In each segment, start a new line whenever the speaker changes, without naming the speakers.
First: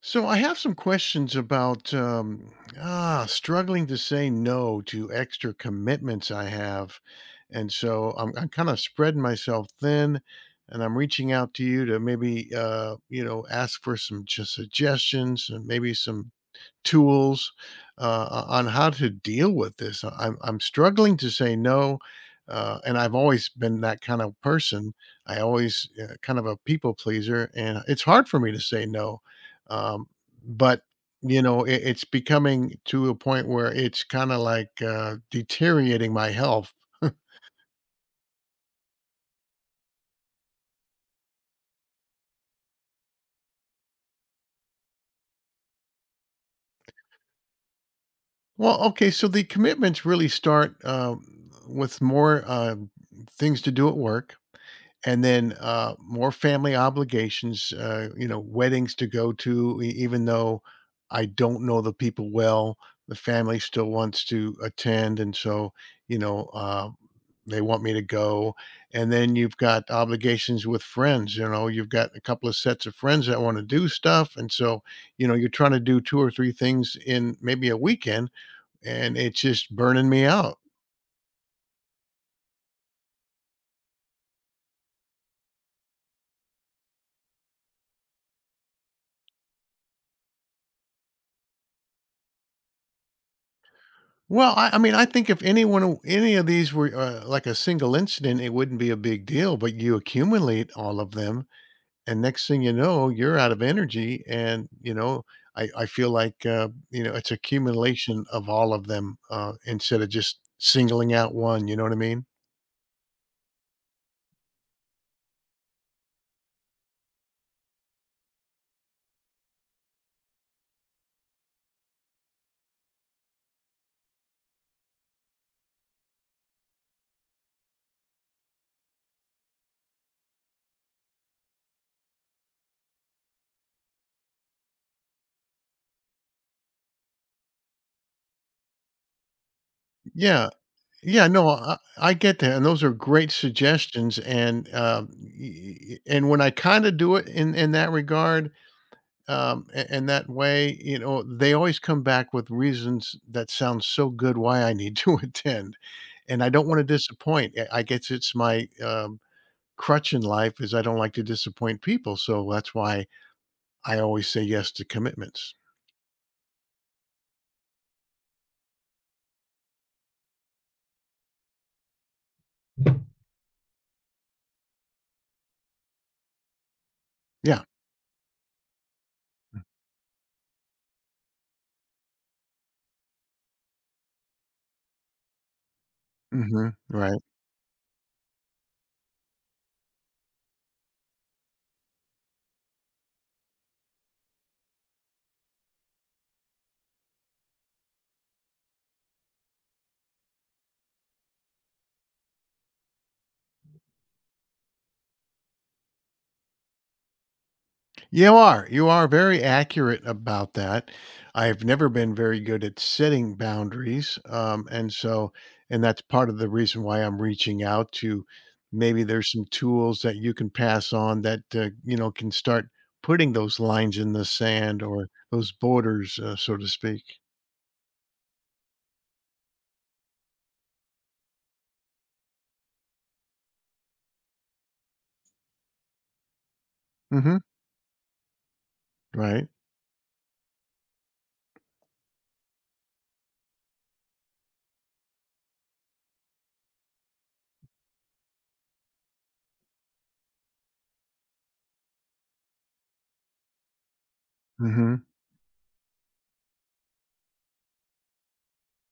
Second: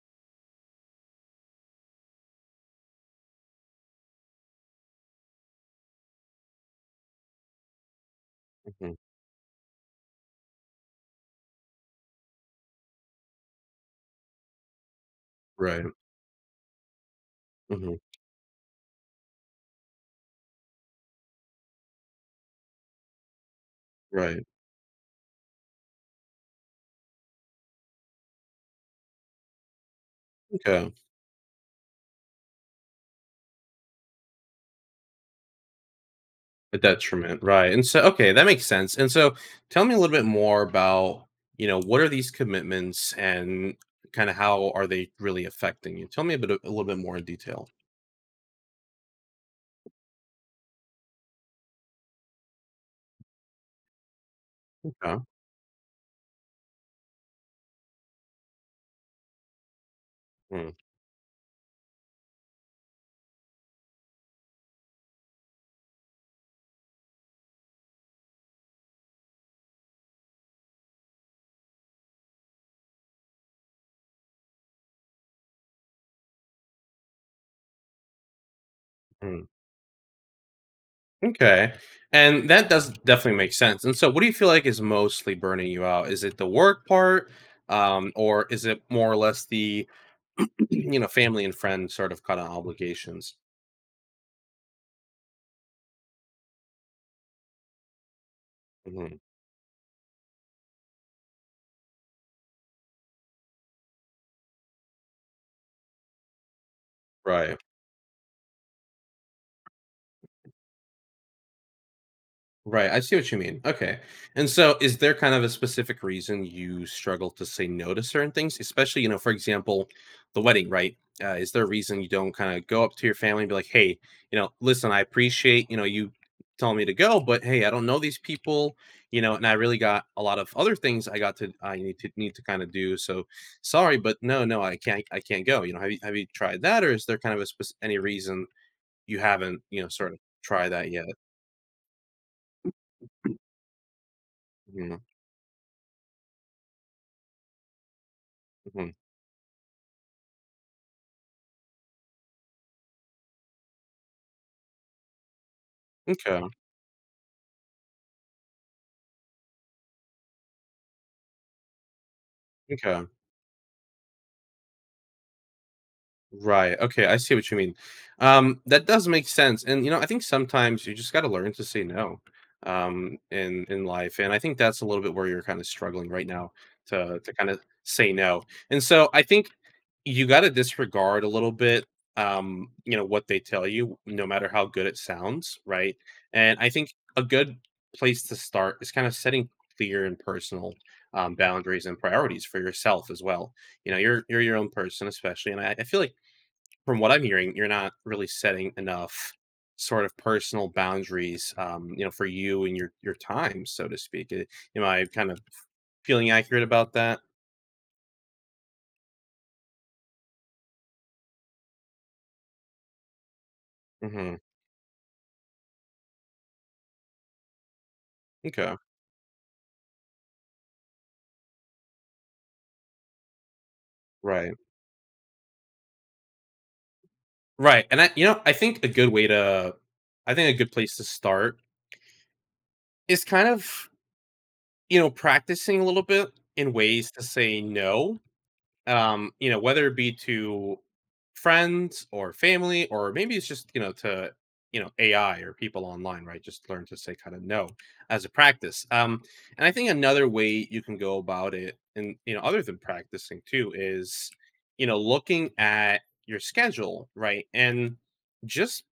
So I have some questions about struggling to say no to extra commitments I have, and so I'm kind of
Mhm.
spreading myself thin, and I'm reaching out to you to maybe you know ask for some just suggestions and
Right,
maybe some tools
mhm,
on how to deal with this. I'm struggling to say no, and I've always been that kind of
right,
person. I always kind of a people pleaser, and it's hard for me to say no. Um, but
okay.
you know, it's becoming to a point where it's kind of like deteriorating my health.
A detriment, right, and so okay, that makes sense, and so tell me a little bit more about, you know, what are these commitments and kinda how are they really affecting you? Tell me a bit a little bit more in detail.
Well, okay, so the commitments really start with more things to do at work,
Okay.
and then more family obligations, you know, weddings to go to, even though
Mm,
I don't know the people well, the family still wants to attend. And so, you know, uh, they want me to go. And then you've got obligations with friends. You know, you've got a couple of sets of friends that want to do stuff. And so, you know, you're trying to do two or three things in maybe a weekend, and it's
mm,
just burning me out.
okay, and that does definitely make sense, and so what do you feel like is mostly burning you out? Is it the work part, or is it more or less the, you know, family and friend sort of kinda obligations?
Well, I mean, I think if any of these were, like a single incident, it wouldn't be a
Mhm,
big deal, but you accumulate all of them, and next thing you know, you're out of energy. And, I feel like, it's
right.
accumulation of all of them, instead of just singling out one, you know what I mean?
Right, I see what you mean. Okay. And so is there kind of a specific reason you struggle to say no to certain things? Especially, you know, for example, the wedding, right? Is there a reason you don't kind of go up to your family and be like, hey, you know, listen, I appreciate, you know, you telling me to go, but hey, I don't know these people, you know, and I really got a lot of other things I got to I need to kind of do. So sorry, but no, no, I can't go. You know, have you tried that or is there kind of a any reason you haven't, you know, sort of
Yeah.
tried that yet?
Yeah, no, I get that, and those are great suggestions. And,
Mhm,
y y and when I kinda do it in that regard,
mhm.
And that way, you know, they always come back with reasons that sound so good why I need to attend,
Okay,
and I don't want to disappoint. I guess it's my crutch in life is I don't like to disappoint people, so that's why
okay.
I always say yes to commitments.
Right. Okay, I see what you mean. That does make sense. And you know, I think sometimes you just gotta learn to say no in life. And I think that's a little bit where you're kind of struggling right now to kind of
Yeah.
say no. And so I think you got to disregard a little bit you know what they tell you no matter how good it sounds, right? And I
Hmm.
think
Right.
a good place to start is kind of setting clear and personal boundaries and priorities for yourself as well. You know, you're your own person, especially, and I feel like from what I'm hearing, you're not really setting enough sort of personal boundaries, you know, for you and your time, so to speak. Am I kind of feeling accurate about that?
You are. You are very accurate about that. I've never been very good at setting boundaries.
Hmm,
And so, and that's part of the reason why I'm reaching out to
okay,
maybe there's some tools that you can pass on that, you know, can start putting those lines in the
right.
sand or those borders, so to speak.
Right, and I, you know, I think a good place to start is kind of, you know, practicing a little bit in ways to
Hmm.
say no,
Right.
you know, whether it be to friends or family or maybe it's just, you know, to, you know, AI or people online, right? Just learn to say kind of no as a practice. And I think another way you can go about it, and, you know, other than practicing too, is, you know,
Hmm.
looking at your schedule, right? And just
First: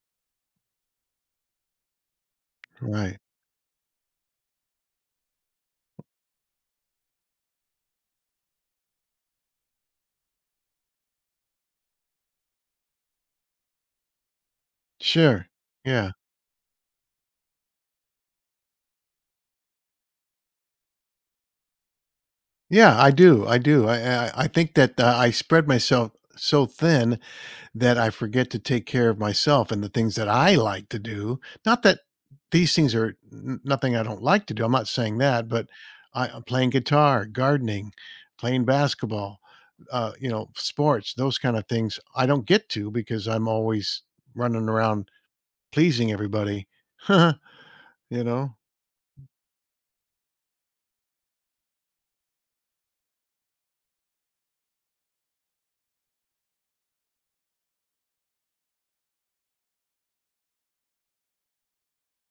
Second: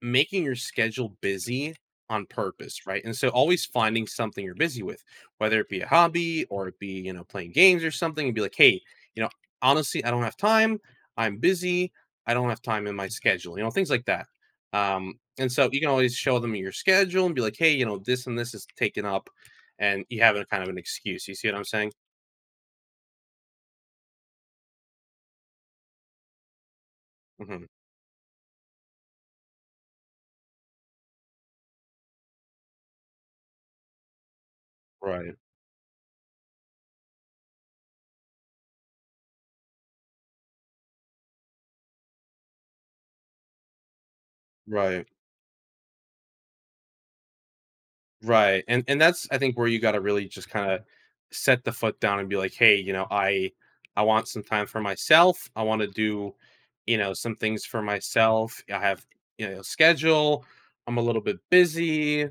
making your schedule busy on purpose, right? And
Right.
so always finding something you're busy with, whether it be a hobby or it be, you know, playing games or something, and be like, hey, you know, honestly, I don't have time. I'm busy. I don't have time in my schedule, you know, things like that.
Sure.
And so you can
Yeah.
always show them your schedule and be like, hey, you know, this and this is taken up. And you have a kind of an excuse. You see what I'm saying?
Yeah, I do. I do. I think that I spread myself so thin
Hmm.
that I forget to take care of myself and the things that I like to do. Not that these things are nothing I don't like to do. I'm not saying
Right,
that, but I'm playing guitar, gardening, playing basketball, you know, sports, those kind of things. I don't get to because I'm always running
right.
around pleasing everybody. you know,
Right, and that's I think where you gotta really just kinda set the foot down and be like, "Hey, you know, I want some time for myself. I wanna do, you know, some things for myself. I have, you know, schedule. I'm a little bit busy."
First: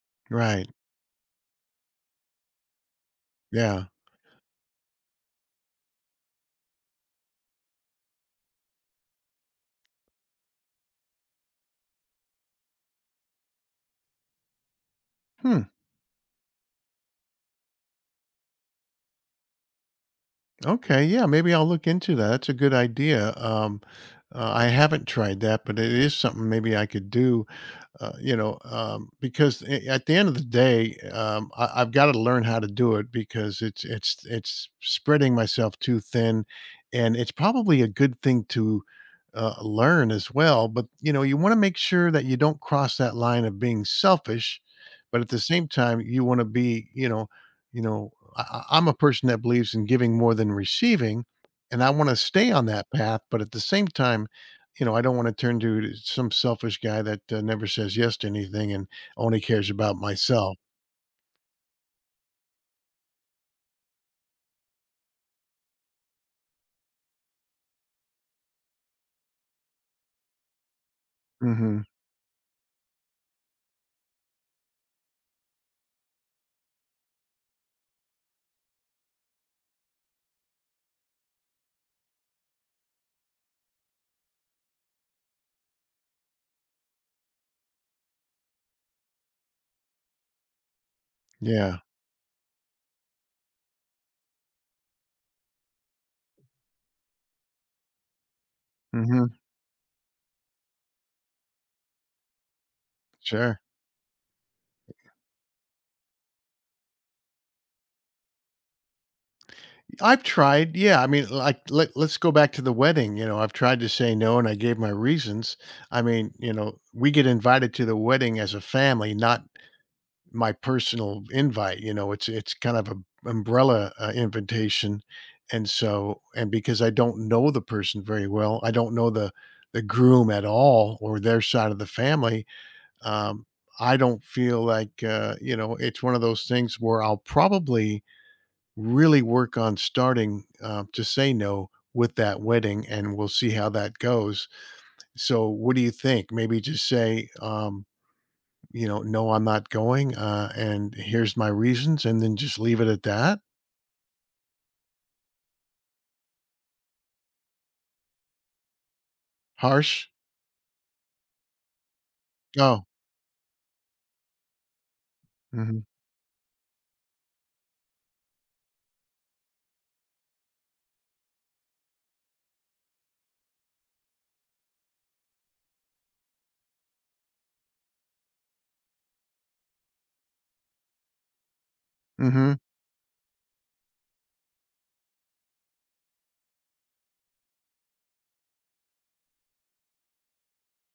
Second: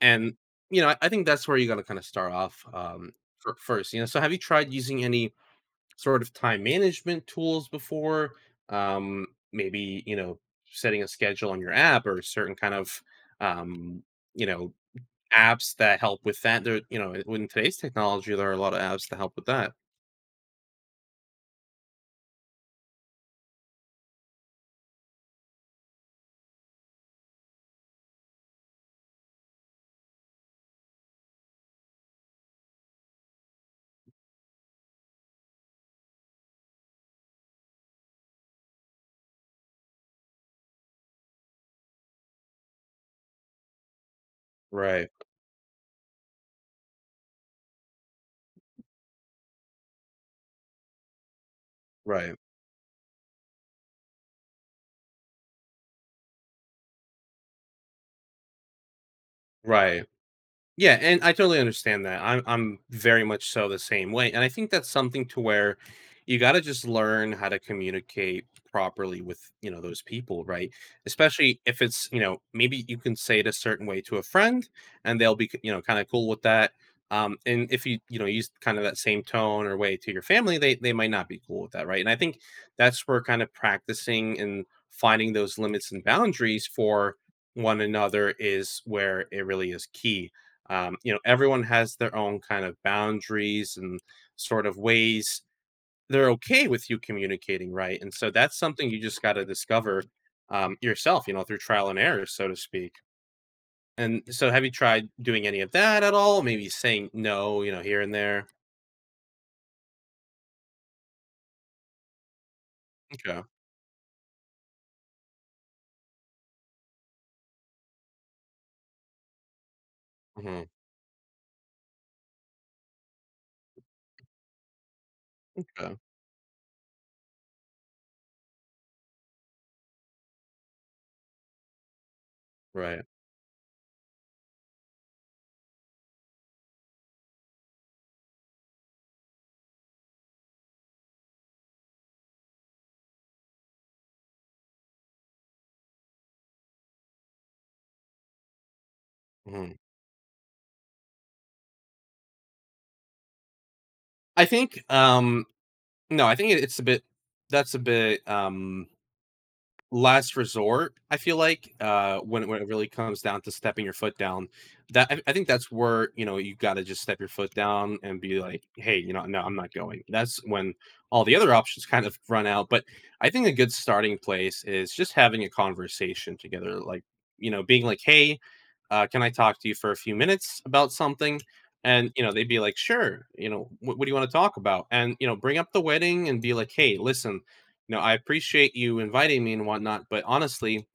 And,
right?
you know, I think that's where you gotta kinda start off fir
Yeah.
first, you know? So have you tried using any sort of time management tools before? Maybe, you know, setting a schedule on your app or a certain kind of, um, you know,
Hmm.
apps that help with that. There, you know, in today's technology, there are a lot of apps that help with that.
Okay. Yeah. Maybe I'll look into that. That's a good idea. I haven't tried that, but it is something maybe I could do, because at the end of the day, I've got to learn how to do it because it's spreading myself too thin, and it's probably a good thing to learn as well. But you know, you want to make sure that you don't cross that line of being selfish,
Right,
but at the same time, you want to be, I'm a person that believes in giving more than receiving, and I want to
right,
stay on that path. But at the same time, you know, I don't want to turn to some selfish guy that never says yes to anything and only cares about
right.
myself.
Yeah, and I totally understand that. I'm very much so the same way. And I think that's something to where you got to just learn how to communicate properly with, you know, those people, right? Especially if
Hmm.
it's, you know, maybe you can say it a certain way to a friend and they'll be, you know, kind of cool with that. And if you, you know, use kind of that same tone or way to your family, they might not be cool with that, right? And I think that's where kind of practicing and finding those limits and boundaries for one another is where it really is key. You know, everyone
Yeah.
has their own kind of boundaries and sort of ways they're okay with you communicating, right? And so that's something you just
Hmm.
got to discover, yourself, you know, through trial and error, so to speak.
Sure.
And so, have you tried doing any of that at all? Maybe saying no, you know, here and there.
I've tried. Yeah. I mean, like, let's go back to the wedding. You know,
Okay.
I've tried to say no and I gave my reasons. I mean, you know, we get invited to the wedding as a family, not my
Hmm.
personal invite. You know, it's kind of a umbrella invitation, and
Okay.
so and because I don't know the person very well, I don't know the groom at all or their side of the family.
Right.
Um, I don't feel like you know it's one of those things where I'll probably really work on starting to say no with that wedding, and we'll see how that goes. So, what do you think? Maybe just say. You know, "No, I'm not
Hmm.
going, and here's my reasons," and then just leave it at that?
I think. No, I think it's a bit. That's a bit,
Harsh?
last resort, I feel like, when it
Oh.
really comes down to stepping your foot down, that I think that's
Mhm,
where, you know, you gotta just step your foot down and be like, "Hey, you know, no, I'm not going." That's when all the other options kind of run out, but I think a good starting place is just having a conversation together, like, you know, being like, "Hey, can I talk to you for a few minutes about something?" And, you know, they'd
mhm,
be like, "Sure," you know, What do you wanna talk about?" And, you know, bring up the wedding and be like, "Hey, listen, you know, I appreciate you inviting me and whatnot, but honestly,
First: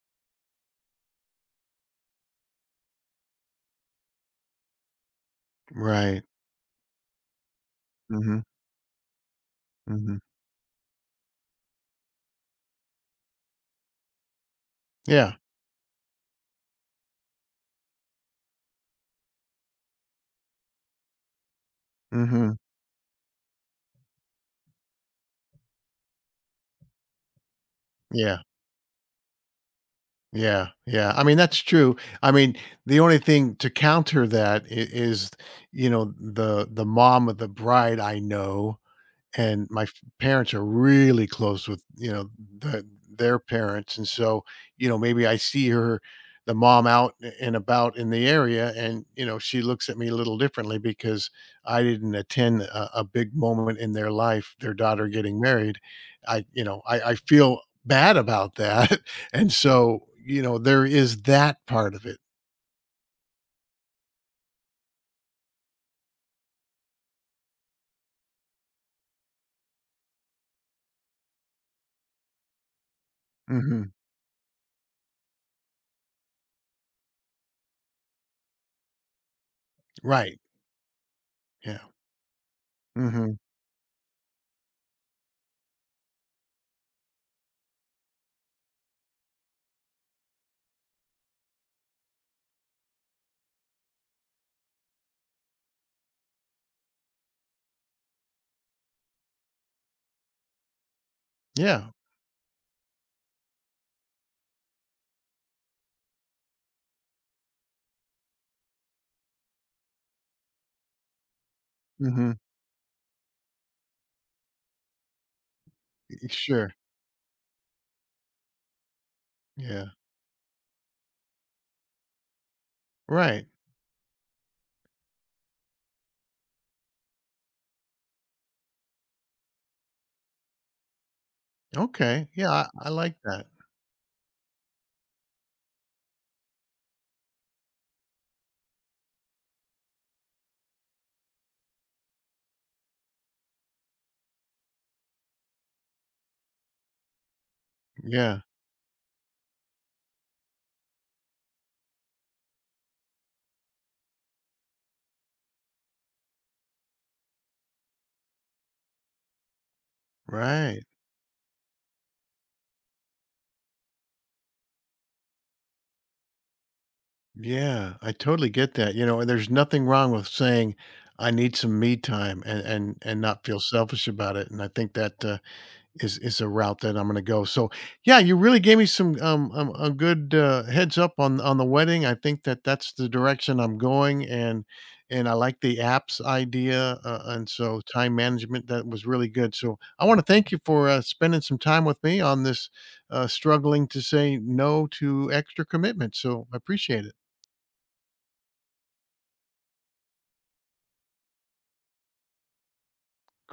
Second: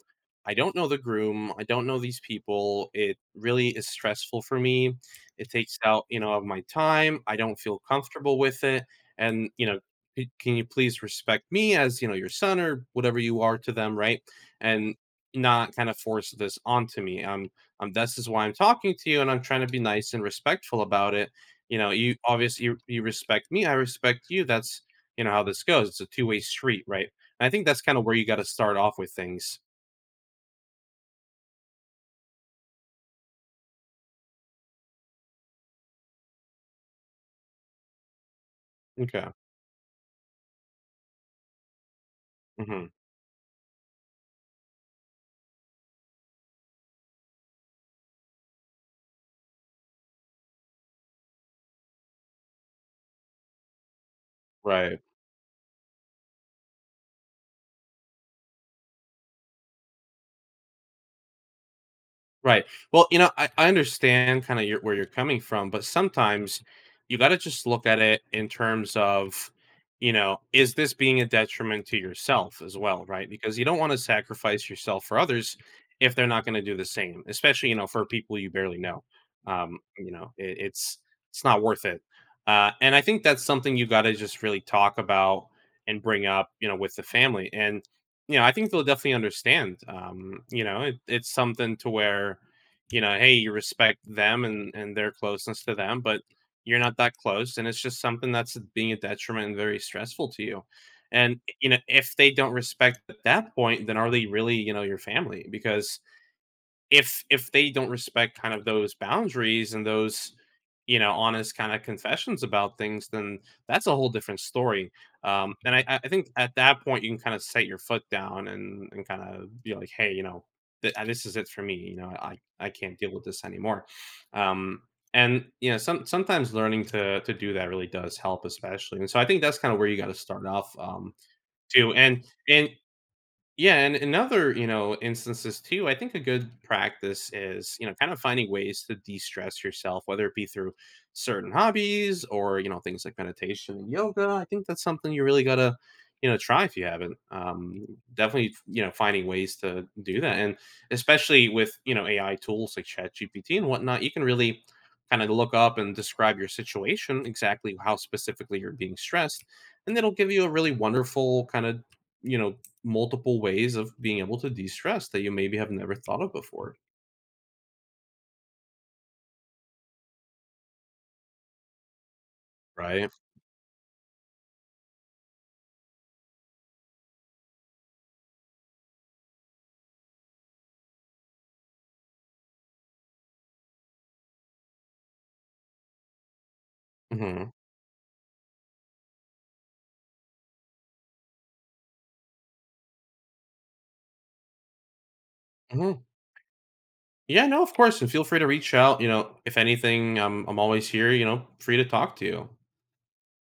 I don't know the groom, I don't know these people, it really is stressful for me, it takes out, you
right,
know, of my time, I don't feel comfortable
mhm,
with it, and, you know,
mhm,
"C can you please respect me as, you know, your son or whatever you are to them," right? And
yeah,
not kinda force this onto me, "This is why I'm talking to you, and I'm trying to be nice and respectful about it, you know, you
mm mhm,
obviously you respect me, I respect you, that's, you know, how this goes, it's a two-way street," right? And I think that's kinda where you
yeah,
gotta start off with things.
yeah, yeah, I mean, that's true. I mean, the only thing to counter that I is, you know, the mom of the bride I know,
Okay.
and my parents are really close with, you know, the,
Mhm.
their parents. And so, you know, maybe I see her, the mom, out and about in the area, and you know she looks at me a little differently because I didn't attend a big moment in their life, their
Right.
daughter getting married. I you know i, I feel bad about that and so you know there is that part of it.
Right. Well, you know, I understand kind of your, where you're coming from, but sometimes you got to just look at it in terms of, you know, is this being a detriment to yourself as well, right? Because you don't
Hmm.
want to sacrifice yourself for others if they're not going to do the same, especially, you know, for people you barely know. You know,
Right.
it's not
Yeah.
worth it. And I think
Hmm.
that's something you got to just really talk about and bring up, you know, with the family. And you know, I think they'll definitely understand. You know, it's something to where, you know, hey, you respect them and their closeness to them, but you're not that close, and it's just something that's being a detriment and very stressful to you. And you know,
Yeah.
if they don't respect at that point, then are they really, you know, your family? Because if they don't respect kind of those boundaries and those, you know, honest kind of
Hmm.
confessions about things, then that's a whole different story. And I think at
Sure.
that point you can kind of set your foot down and kind of be
Yeah.
like, hey, you know, this is it for me, you know, I can't deal with this
Right.
anymore. um and you know, sometimes learning to do that really does help, especially, and so I think that's kind of where you got to start off, too.
Okay. Yeah,
And
I like that.
yeah, and in other, you know, instances too, I think a good practice is, you know, kind of finding ways to de-stress yourself, whether it be through certain hobbies or, you know, things like meditation and yoga. I think that's something you really gotta, you know, try if you haven't.
Yeah.
Definitely, you know, finding ways to do that. And especially with, you know, AI tools like ChatGPT and whatnot, you can really kind of look up and describe your situation, exactly how specifically you're being stressed, and it'll give you a really
Right.
wonderful kind of, you know, multiple ways of being able to de-stress that you maybe have never thought of before,
Yeah, I totally get that. You know, and there's nothing wrong with saying, "I need some me time,"
right?
and not feel selfish about it. And I think that, uh, is a route that I'm gonna go. So, yeah, you really gave me some, a good, heads up on the wedding. I think that that's the direction I'm going, and I like the apps idea, and
Mhm,
so time management, that was really good. So, I wanna thank you for, spending some time with me on this, struggling to say no to extra
mhm.
commitment. So, I appreciate it.
Yeah, no, of course, and feel free to reach out, you know, if anything, I'm always here, you know, free to talk to you.